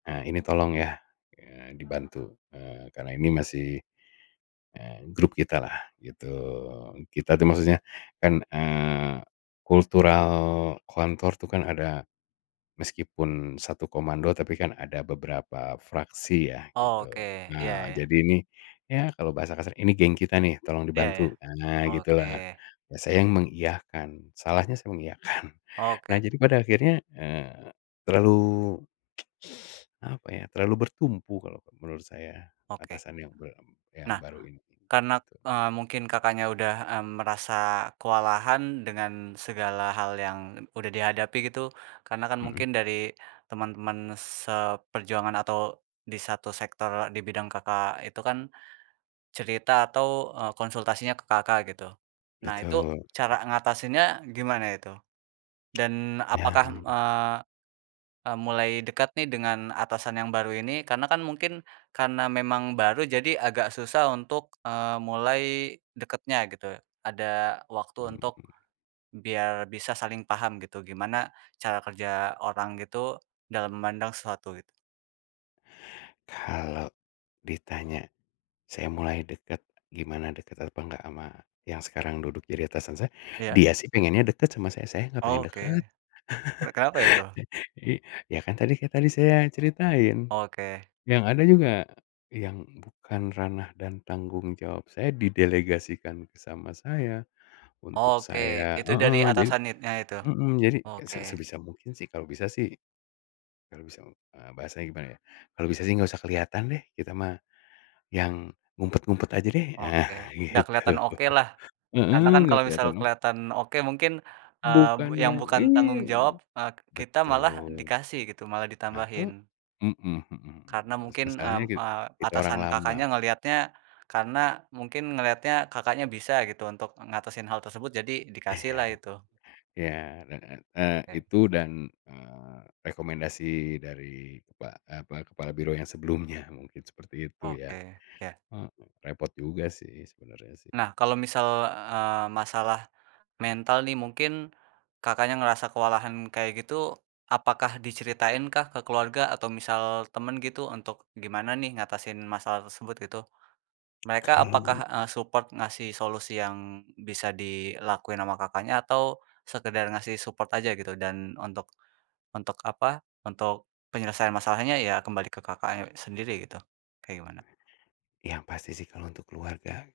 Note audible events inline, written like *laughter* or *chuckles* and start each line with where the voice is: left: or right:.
left: Ah ini tolong ya, ya dibantu, eee, karena ini masih, eee, grup kita lah gitu. Kita tuh maksudnya kan, eee, kultural kantor tuh kan ada, meskipun satu komando tapi kan ada beberapa fraksi ya
right: Oke,
left: gitu.
right: iya
left: Nah,
right: ya.
left: jadi ini ya kalau bahasa kasarnya, ini geng kita nih, tolong
right: Iya ya,
left: dibantu. Nah, gitu
right: oke.
left: lah, saya yang mengiyakan, salahnya saya mengiyakan. *chuckles* Nah
right: Oke.
left: jadi pada akhirnya, eee, terlalu, *tsk* *sucks teeth* apa ya, terlalu bertumpu kalau menurut saya,
right: Oke.
left: atasan yang be yang
right: Nah
left: baru ini,
right: karena,
left: gitu.
right: eee, mungkin Kakaknya udah, mmm, merasa kewalahan dengan segala hal yang udah dihadapi gitu, karena kan
left: Mhm.
right: mungkin dari temen-temen seperjuangan atau di satu sektor di bidang Kakak itu kan cerita atau, eee, konsultasinya ke Kakak gitu. Nah itu
left: Betul. Mmm.
right: cara ngatasinnya gimana itu? Dan
left: *clicks tongue* Nah.
right: apakah, eee, mmm, mulai dekat nih dengan atasan yang baru ini? Karena kan mungkin karena memang baru jadi agak susah untuk, eee, mulai deketnya gitu. Ada waktu untuk
left: Mmm.
right: biar bisa saling paham gitu gimana cara kerja orang itu dalam memandang sesuatu gitu.
left: Kalau ditanya, saya mulai deket, gimana deket apa nggak ama yang sekarang duduk jadi atasan saya,
right: Iya.
left: dia sih pengennya deket sama saya, saya gak pengen deket.
right: Oke. Weh kenapa itu?
left: *chuckles* I ya kan tadi kita tadi saya ceritain,
right: Oke.
left: yang ada juga yang bukan ranah dan tanggung jawab saya didelegasikan sama saya, untuk
right: Oke,
left: saya
right: itu dari
left: heeh jadi
right: atasan itnya itu?
left: mhm, jadi
right: Oke.
left: se sebisa mungkin sih kalau bisa sih, kalau bisa, eee, bahasanya gimana ya, kalau bisa sih gak usah kelihatan deh, kita mah yang ngumpet-ngumpet aja deh, ah
right: Oke, dah
left: gitu.
right: keliatan okelah,
left: *chuckles* Heeh
right: karena kan
left: nggak
right: kalau
left: kelihatan
right: misalkan
left: dong.
right: keliatan oke mungkin, eee,
left: Bukan
right: yang
left: yang
right: bukan
left: ini,
right: tanggung
left: eh
right: jawab, eee, kita malah
left: betul.
right: dikasih gitu, malah
left: Nah kok
right: ditambahin.
left: mhm mhm
right: Karena
left: mas
right: mungkin,
left: masalahnya
right: mmm,
left: kit
right: eee,
left: kita orang
right: atasan
left: lama.
right: Kakaknya ngeliatnya karena mungkin ngeliatnya Kakaknya bisa gitu untuk ngatasin hal tersebut jadi dikasih
left: Iya.
right: lah itu.
left: iya, heeh, eee,
right: E.
left: itu dan, eee, rekomendasi dari kepa apa, kepala biro yang sebelumnya mungkin seperti itu ya,
right: Oke, ya.
left: eee, repot juga sih sebenernya sih.
right: Nah kalau misal, eee, masalah mental nih mungkin Kakaknya ngerasa kewalahan kayak gitu, apakah diceritain kah ke keluarga atau misal temen gitu untuk gimana nih ngatasin masalah tersebut gitu? Mereka
left: Kalau
right: apakah, eee, support ngasih solusi yang bisa dilakuin ama Kakaknya atau sekedar ngasih support aja gitu? Dan untuk untuk apa, untuk penyelesaian masalahnya ya kembali ke Kakaknya sendiri gitu, kayak gimana?
left: Yang pasti sih kalau untuk keluarga